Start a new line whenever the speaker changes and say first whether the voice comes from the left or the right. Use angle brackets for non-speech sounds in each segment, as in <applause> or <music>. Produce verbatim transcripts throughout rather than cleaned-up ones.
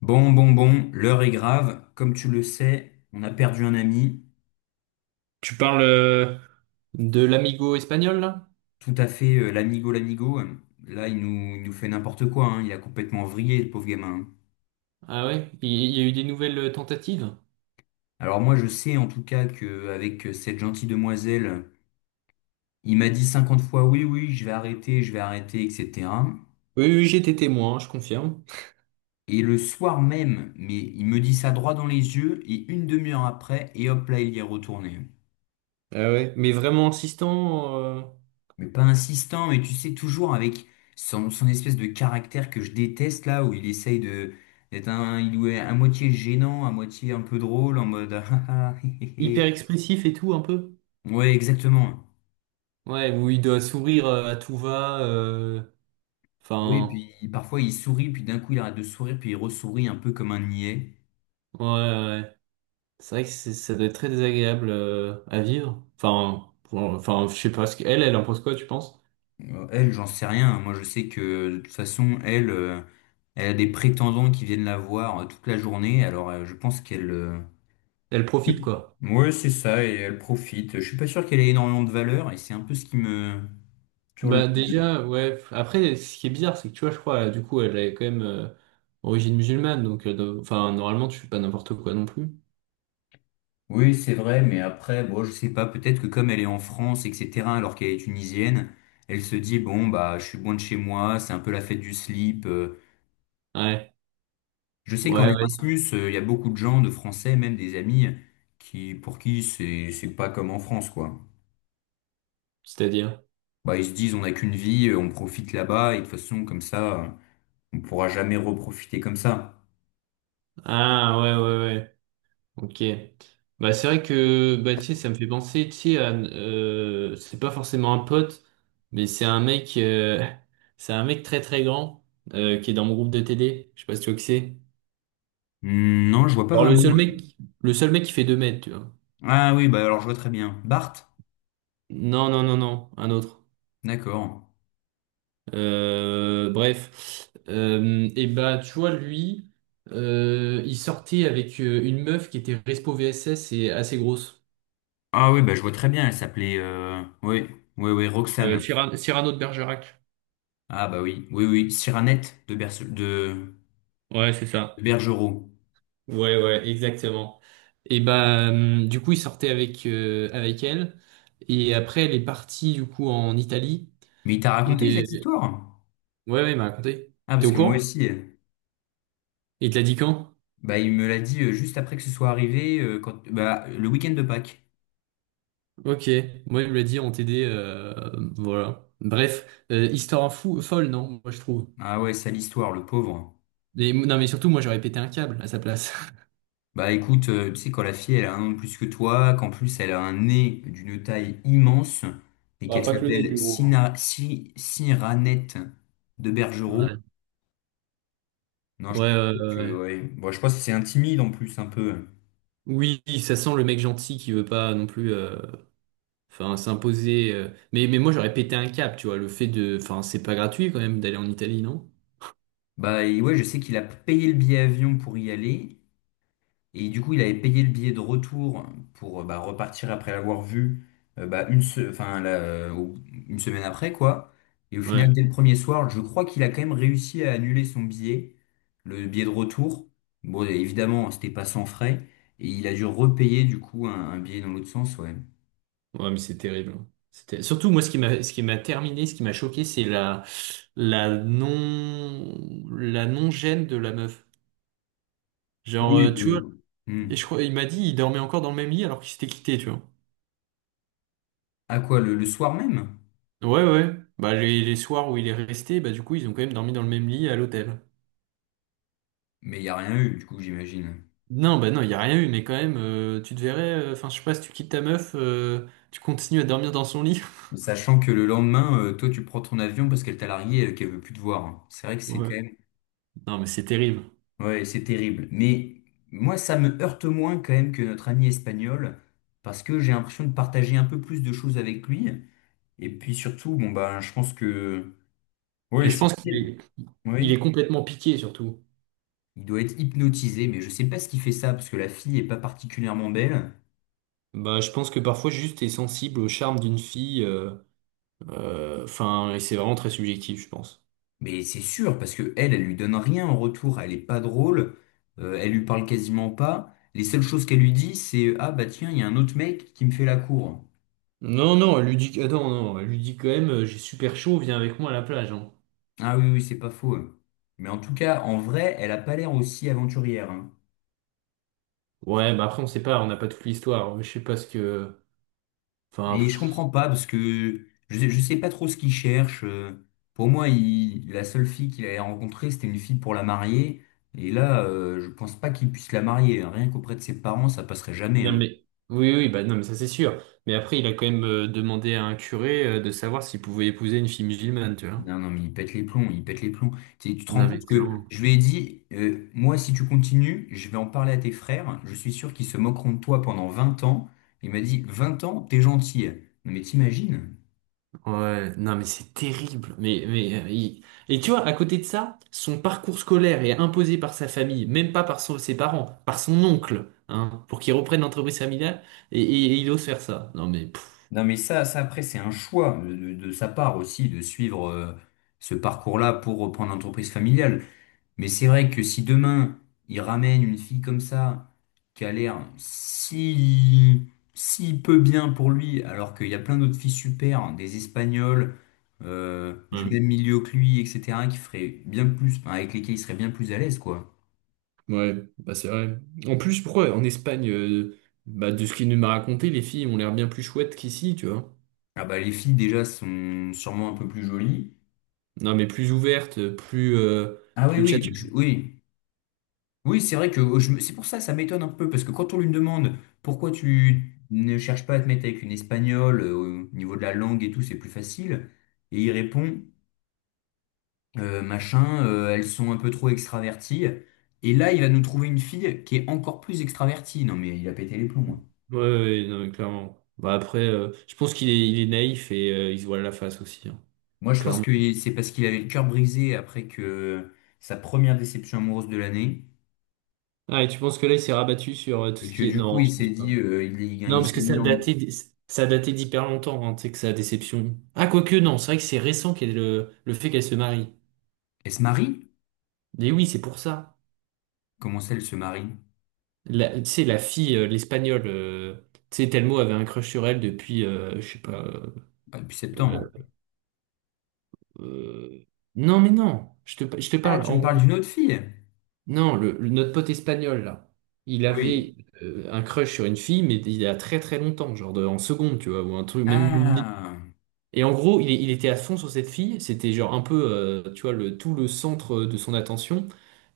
left: Bon, bon, bon, l'heure est grave. Comme tu le sais, on a perdu un ami,
right: Tu parles euh, de l'amigo espagnol, là?
left: tout à fait, euh, l'amigo, l'amigo. Là, il nous, il nous fait n'importe quoi, hein. Il a complètement vrillé, le pauvre gamin.
right: Ah ouais? Il il y a eu des nouvelles tentatives?
left: Alors moi, je sais en tout cas que avec euh, cette gentille demoiselle, il m'a dit cinquante fois oui, oui, je vais arrêter, je vais arrêter, et cetera.
right: Oui, oui, j'étais témoin, je confirme.
left: Et le soir même, mais il me dit ça droit dans les yeux, et une demi-heure après, et hop là, il y est retourné.
right: Ah ouais? Mais vraiment insistant, euh,
left: Mais pas insistant, mais tu sais, toujours avec son, son espèce de caractère que je déteste là, où il essaye de d'être un, il ou elle à moitié gênant, à moitié un peu drôle, en mode <laughs> ah, ah, hé,
right: hyper
left: hé,
right: expressif et tout, un peu.
left: hé. Ouais, exactement.
right: Ouais, où il doit sourire euh, à tout va. euh,
left: Oui,
right: Enfin,
left: puis parfois il sourit, puis d'un coup il arrête de sourire, puis il ressourit un peu comme un niais.
right: ouais, ouais, ouais. C'est vrai que c'est- ça doit être très désagréable euh, à vivre. Enfin, pour- enfin, je sais pas ce qu'elle, elle impose quoi, tu penses?
left: Euh, Elle, j'en sais rien, hein. Moi, je sais que de toute façon, elle, euh, elle a des prétendants qui viennent la voir euh, toute la journée. Alors, euh, je pense qu'elle, euh,
right: Elle profite, quoi.
left: ouais, c'est ça, et elle profite. Je suis pas sûr qu'elle ait énormément de valeur, et c'est un peu ce qui me, sur le-
right: Bah déjà, ouais. f- Après, ce qui est bizarre, c'est que tu vois, je crois, euh, du coup, elle est quand même euh, origine musulmane, donc, euh, de- enfin, normalement, tu fais pas n'importe quoi non plus.
left: Oui, c'est vrai, mais après, bon, je sais pas, peut-être que comme elle est en France, et cetera, alors qu'elle est tunisienne, elle se dit, bon, bah, je suis loin de chez moi, c'est un peu la fête du slip. euh.
right: Ouais,
left: Je sais qu'en
right: ouais, ouais.
left: Erasmus, euh, il y a beaucoup de gens, de Français, même des amis, qui, pour qui c'est, c'est pas comme en France, quoi.
right: C'est-à-dire.
left: Bah, ils se disent, on n'a qu'une vie, euh, on profite là-bas, et de toute façon, comme ça, euh, on pourra jamais reprofiter comme ça.
right: Ah, ouais, ouais, ouais. Ok. Bah c'est vrai que, bah tu sais, ça me fait penser, tu sais, à, euh, c'est pas forcément un pote, mais c'est un mec, euh, <laughs> c'est un mec très très grand euh, qui est dans mon groupe de T D. Je sais pas si tu vois qui c'est.
left: Hmm. Non, je vois pas
right: Genre le
left: vraiment.
right: seul mec, le seul mec qui fait deux mètres, tu vois.
left: Ah oui, bah, alors je vois très bien. Bart?
right: Non, non, non, non, un autre.
left: D'accord.
right: Euh, bref. Euh, et bah tu vois lui, euh, il sortait avec euh, une meuf qui était Respo V S S et assez grosse.
left: Ah oui, bah, je vois très bien, elle s'appelait... euh, oui, oui, oui,
right: Euh,
left: Roxane.
right: Cyrano, Cyrano de Bergerac.
left: Ah bah oui, oui, oui, Cyranette de, Berce- de...
right: Ouais, c'est
left: de
right: ça.
left: Bergerot.
right: Ouais, ouais, exactement. Et bah euh, du coup il sortait avec euh, avec elle et après elle est partie du coup en Italie.
left: Mais il t'a raconté cette
right: Et
left: histoire?
right: ouais, ouais, il m'a raconté.
left: Ah,
right: T'es au
left: parce que moi
right: courant?
left: aussi, euh,
right: Il te l'a dit quand?
left: bah, il me l'a dit euh, juste après que ce soit arrivé, euh, quand... bah, le week-end de Pâques.
right: Ok, moi il me l'a dit en T D, euh, voilà. Bref, euh, histoire fou, folle, non, moi je trouve.
left: Ah ouais, sale histoire, le pauvre.
right: Et- non, mais surtout, moi, j'aurais pété un câble à sa place. <laughs>
left: Bah écoute, euh, tu sais, quand la fille, elle a un an de plus que toi, qu'en plus, elle a un nez d'une taille immense, et
right: Ah,
left: qu'elle
right: pas que le nez qui
left: s'appelle
right: est gros,
left: Sina... Si- Cyranette de Bergerot,
right: hein.
left: non,
right: Ouais,
left: je peux
right: ouais, ouais,
left: dire
right: ouais,
left: que,
right: ouais.
left: ouais. Bon, je pense que c'est un en plus, un peu.
right: Oui, ça sent le mec gentil qui veut pas non plus euh, enfin s'imposer. euh. Mais, mais moi, j'aurais pété un câble, tu vois. Le fait de. Enfin, c'est pas gratuit quand même d'aller en Italie, non?
left: Bah, et ouais, je sais qu'il a payé le billet avion pour y aller. Et du coup, il avait payé le billet de retour pour euh, bah, repartir après l'avoir vu euh, bah, une, se- enfin, là, euh, au- une semaine après, quoi. Et au final,
right: Ouais,
left: dès le premier soir, je crois qu'il a quand même réussi à annuler son billet, le billet de retour. Bon, et évidemment, c'était pas sans frais. Et il a dû repayer, du coup, un, un billet dans l'autre sens, ouais.
right: ouais, mais c'est terrible, hein. C'était... Surtout, moi, ce qui m'a ce qui m'a terminé, ce qui m'a choqué, c'est la, la non la non-gêne de la meuf. Genre, euh,
left: Oui.
right: tu vois,
left: Euh,
right: et
left: hmm.
right: je crois, il m'a dit, il dormait encore dans le même lit alors qu'il s'était quitté, tu vois.
left: À quoi, le le soir même?
right: Ouais, ouais. Bah, les, les soirs où il est resté, bah, du coup, ils ont quand même dormi dans le même lit à l'hôtel.
left: Mais il n'y a rien eu, du coup, j'imagine.
right: Non, bah, non, il n'y a rien eu, mais quand même, euh, tu te verrais, euh, enfin, je sais pas, si tu quittes ta meuf, euh, tu continues à dormir dans son lit. <laughs>
left: Sachant que le lendemain, euh, toi, tu prends ton avion parce qu'elle t'a largué et qu'elle veut plus te voir. C'est vrai que c'est
right: Ouais.
left: quand même...
right: Non, mais c'est terrible.
left: Ouais, c'est terrible. Mais moi, ça me heurte moins quand même que notre ami espagnol parce que j'ai l'impression de partager un peu plus de choses avec lui. Et puis surtout, bon, bah, je pense que... Ouais,
right: Et je
left: c'est...
right: pense qu'il est, il est
left: Oui,
right: complètement piqué, surtout.
left: il doit être hypnotisé, mais je sais pas ce qui fait ça parce que la fille est pas particulièrement belle.
right: Bah, je pense que parfois, juste, t'es sensible au charme d'une fille, euh, euh, enfin, et c'est vraiment très subjectif, je pense.
left: Mais c'est sûr, parce que elle, elle lui donne rien en retour, elle est pas drôle, euh, elle lui parle quasiment pas. Les seules choses qu'elle lui dit, c'est ah bah tiens, il y a un autre mec qui me fait la cour.
right: Non, non, elle lui dit, ah, non, non, elle lui dit quand même, euh, j'ai super chaud, viens avec moi à la plage, hein.
left: Ah oui, oui, c'est pas faux, hein. Mais en tout cas, en vrai, elle a pas l'air aussi aventurière, hein.
right: Ouais, bah après, on sait pas, on n'a pas toute l'histoire. Je sais pas ce que. Enfin.
left: Mais je
right: Pff.
left: comprends pas, parce que je, sais- je sais pas trop ce qu'il cherche. euh. Pour moi, il, la seule fille qu'il avait rencontrée, c'était une fille pour la marier. Et là, euh, je pense pas qu'il puisse la marier, hein. Rien qu'auprès de ses parents, ça passerait jamais,
right: Non
left: hein.
right: mais oui oui bah non mais ça c'est sûr. Mais après il a quand même euh, demandé à un curé euh, de savoir s'il pouvait épouser une fille musulmane, tu vois.
left: Non, non, mais il pète les plombs, il pète les plombs. Tu sais, tu te rends
right: Non mais
left: compte que
right: clairement.
left: je lui ai dit, euh, moi, si tu continues, je vais en parler à tes frères. Je suis sûr qu'ils se moqueront de toi pendant vingt ans. Il m'a dit, vingt ans, t'es gentil. Non, mais t'imagines?
right: Ouais, non mais c'est terrible. Mais mais euh, il- et tu vois à côté de ça, son parcours scolaire est imposé par sa famille, même pas par son- ses parents, par son oncle, hein, pour qu'il reprenne l'entreprise familiale et, et- et il ose faire ça. Non mais pff,
left: Non, mais ça, ça après, c'est un choix de, de- de sa part aussi de suivre euh, ce parcours-là pour reprendre l'entreprise familiale. Mais c'est vrai que si demain, il ramène une fille comme ça, qui a l'air si, si peu bien pour lui, alors qu'il y a plein d'autres filles super, hein, des Espagnols, euh, du
right: ouais.
left: même milieu que lui, et cetera, qui feraient bien plus, enfin, avec lesquels il serait bien plus à l'aise, quoi.
right: Ouais, bah c'est vrai. En plus pourquoi en Espagne euh, bah de ce qu'il nous m'a raconté, les filles ont l'air bien plus chouettes qu'ici, tu vois.
left: Ah bah, les filles, déjà, sont sûrement un peu plus jolies.
right: Non, mais plus ouverte, plus, euh,
left: Ah oui,
right: plus
left: oui,
right: tchatcheuse.
left: je- oui. Oui, c'est vrai que oh, je me- c'est pour ça que ça m'étonne un peu, parce que quand on lui demande pourquoi tu ne cherches pas à te mettre avec une espagnole, euh, au niveau de la langue et tout, c'est plus facile, et il répond, euh, machin, euh, elles sont un peu trop extraverties, et là, il va nous trouver une fille qui est encore plus extravertie. Non, mais il a pété les plombs, hein.
right: Ouais, ouais, non, mais clairement. Bah après, euh, je pense qu'il est, il est naïf et euh, il se voile la face aussi, hein.
left: Moi, je pense
right: Clairement.
left: que c'est parce qu'il avait le cœur brisé après que sa première déception amoureuse de l'année,
right: Ah, et tu penses que là, il s'est rabattu sur euh, tout
left: et
right: ce
left: que
right: qui est...
left: du coup,
right: Non,
left: il
right: je pense
left: s'est
right: pas.
left: dit, euh, il,
right: Non,
left: il
right: parce que
left: s'est
right: ça
left: mis en...
right: datait, d- ça datait d'hyper longtemps, hein, tu sais, que sa déception. Ah, quoique, non, c'est vrai que c'est récent qu'elle, le, le fait qu'elle se marie.
left: Elle se marie?
right: Mais oui, c'est pour ça.
left: Comment ça, elle se marie?
right: La, tu sais, la fille, euh, l'espagnole, euh, tu sais, Telmo avait un crush sur elle depuis, euh, je sais pas...
left: Bah, depuis septembre.
right: euh, euh, non, mais non, je te, je te
left: Ah,
right: parle.
left: tu
right: En
left: me parles
right: gros.
left: d'une autre fille?
right: Non, le, le- notre pote espagnol, là, il
left: Oui.
right: avait euh, un crush sur une fille, mais il y a très très longtemps, genre de- en seconde, tu vois, ou un truc, même.
left: Ah,
right: Et en gros, il, il était à fond sur cette fille, c'était genre un peu, euh, tu vois, le, tout le centre de son attention.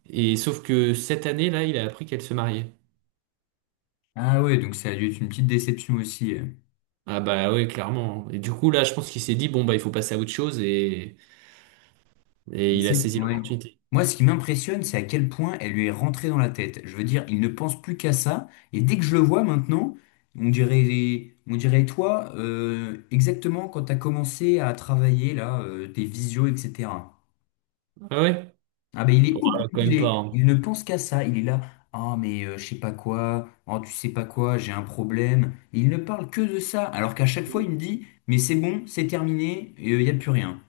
right: Et sauf que cette année, là, il a appris qu'elle se mariait.
left: ah ouais, donc ça a dû être une petite déception aussi.
right: Ah bah ouais, clairement, hein. Et du coup, là, je pense qu'il s'est dit, bon, bah, il faut passer à autre chose, et,
left: Mais
right: et il a
left: c'est-
right: saisi
left: ouais.
right: l'opportunité.
left: Moi, ce qui m'impressionne, c'est à quel point elle lui est rentrée dans la tête. Je veux dire, il ne pense plus qu'à ça. Et dès que je le vois maintenant, on dirait, on dirait toi, euh, exactement quand tu as commencé à travailler là, euh, tes visios, et cetera.
right: Ah ouais?
left: Ah ben il
right: Bon,
left: est
right: bah, quand même pas,
left: obnubilé,
right: hein.
left: il ne pense qu'à ça, il est là, ah mais euh, je sais pas quoi, oh tu sais pas quoi, j'ai un problème. Il ne parle que de ça, alors qu'à chaque fois il me dit, mais c'est bon, c'est terminé, il n'y a plus rien.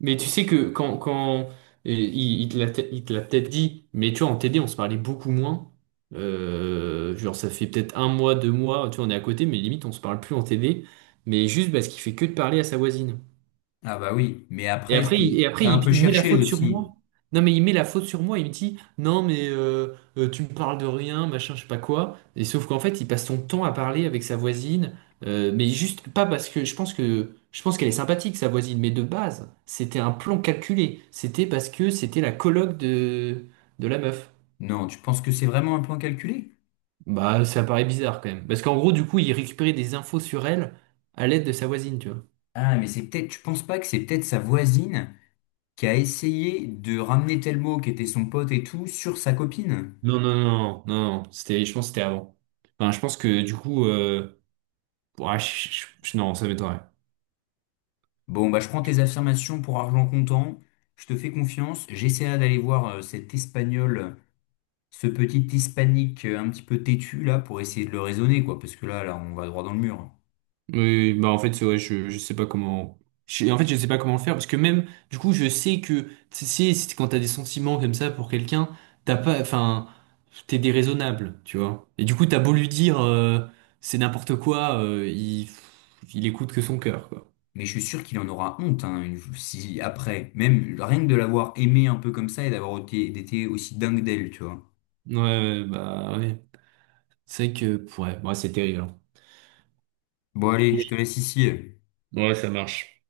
right: Mais tu sais que quand, quand et il, il te l'a il te l'a peut-être dit, mais tu vois, en T D, on se parlait beaucoup moins. Euh, genre, ça fait peut-être un mois, deux mois, tu vois, on est à côté, mais limite, on se parle plus en T D. Mais juste parce qu'il fait que de parler à sa voisine.
left: Ah bah oui, mais
right: Et
left: après c'est
right: après, il, et après
left: t'as un peu
right: il, il met la
left: cherché
right: faute sur
left: aussi.
right: moi. Non, mais il met la faute sur moi. Il me dit, non, mais euh, euh, tu me parles de rien, machin, je sais pas quoi. Et sauf qu'en fait, il passe son temps à parler avec sa voisine. euh, mais juste pas parce que je pense que je pense qu'elle est sympathique, sa voisine. Mais de base, c'était un plan calculé. C'était parce que c'était la coloc de, de la meuf.
left: Non, tu penses que c'est vraiment un plan calculé?
right: Bah, ça paraît bizarre quand même. Parce qu'en gros, du coup, il récupérait des infos sur elle à l'aide de sa voisine, tu vois.
left: Ah mais c'est peut-être, tu penses pas que c'est peut-être sa voisine qui a essayé de ramener tel mot qui était son pote et tout sur sa copine?
right: Non, non, non, non, non, non. C'était, je pense que c'était avant. Enfin, je pense que du coup. euh, Ouais, je- je- je- non, ça m'étonnerait.
left: Bon, bah, je prends tes affirmations pour argent comptant. Je te fais confiance. J'essaierai d'aller voir euh, cet Espagnol, ce petit Hispanique euh, un petit peu têtu là, pour essayer de le raisonner, quoi. Parce que là, là, on va droit dans le mur, hein.
right: Oui, oui, bah en fait, ouais, je, je sais pas comment. Je- en fait, je sais pas comment le faire parce que même, du coup, je sais que tu sais, si- quand t'as des sentiments comme ça pour quelqu'un, t'as pas, enfin, t'es déraisonnable, tu vois. Et du coup, t'as beau lui dire euh, c'est n'importe quoi, euh, il, il écoute que son cœur, quoi.
left: Mais je suis sûr qu'il en aura honte, hein, une- si après, même rien que de l'avoir aimé un peu comme ça et d'avoir été, été aussi dingue d'elle, tu vois.
right: Ouais, ouais, bah ouais. C'est vrai que, ouais, ouais, c'est terrible, hein.
left: Bon, allez, je te laisse ici.
right: Bon, ouais, ça marche.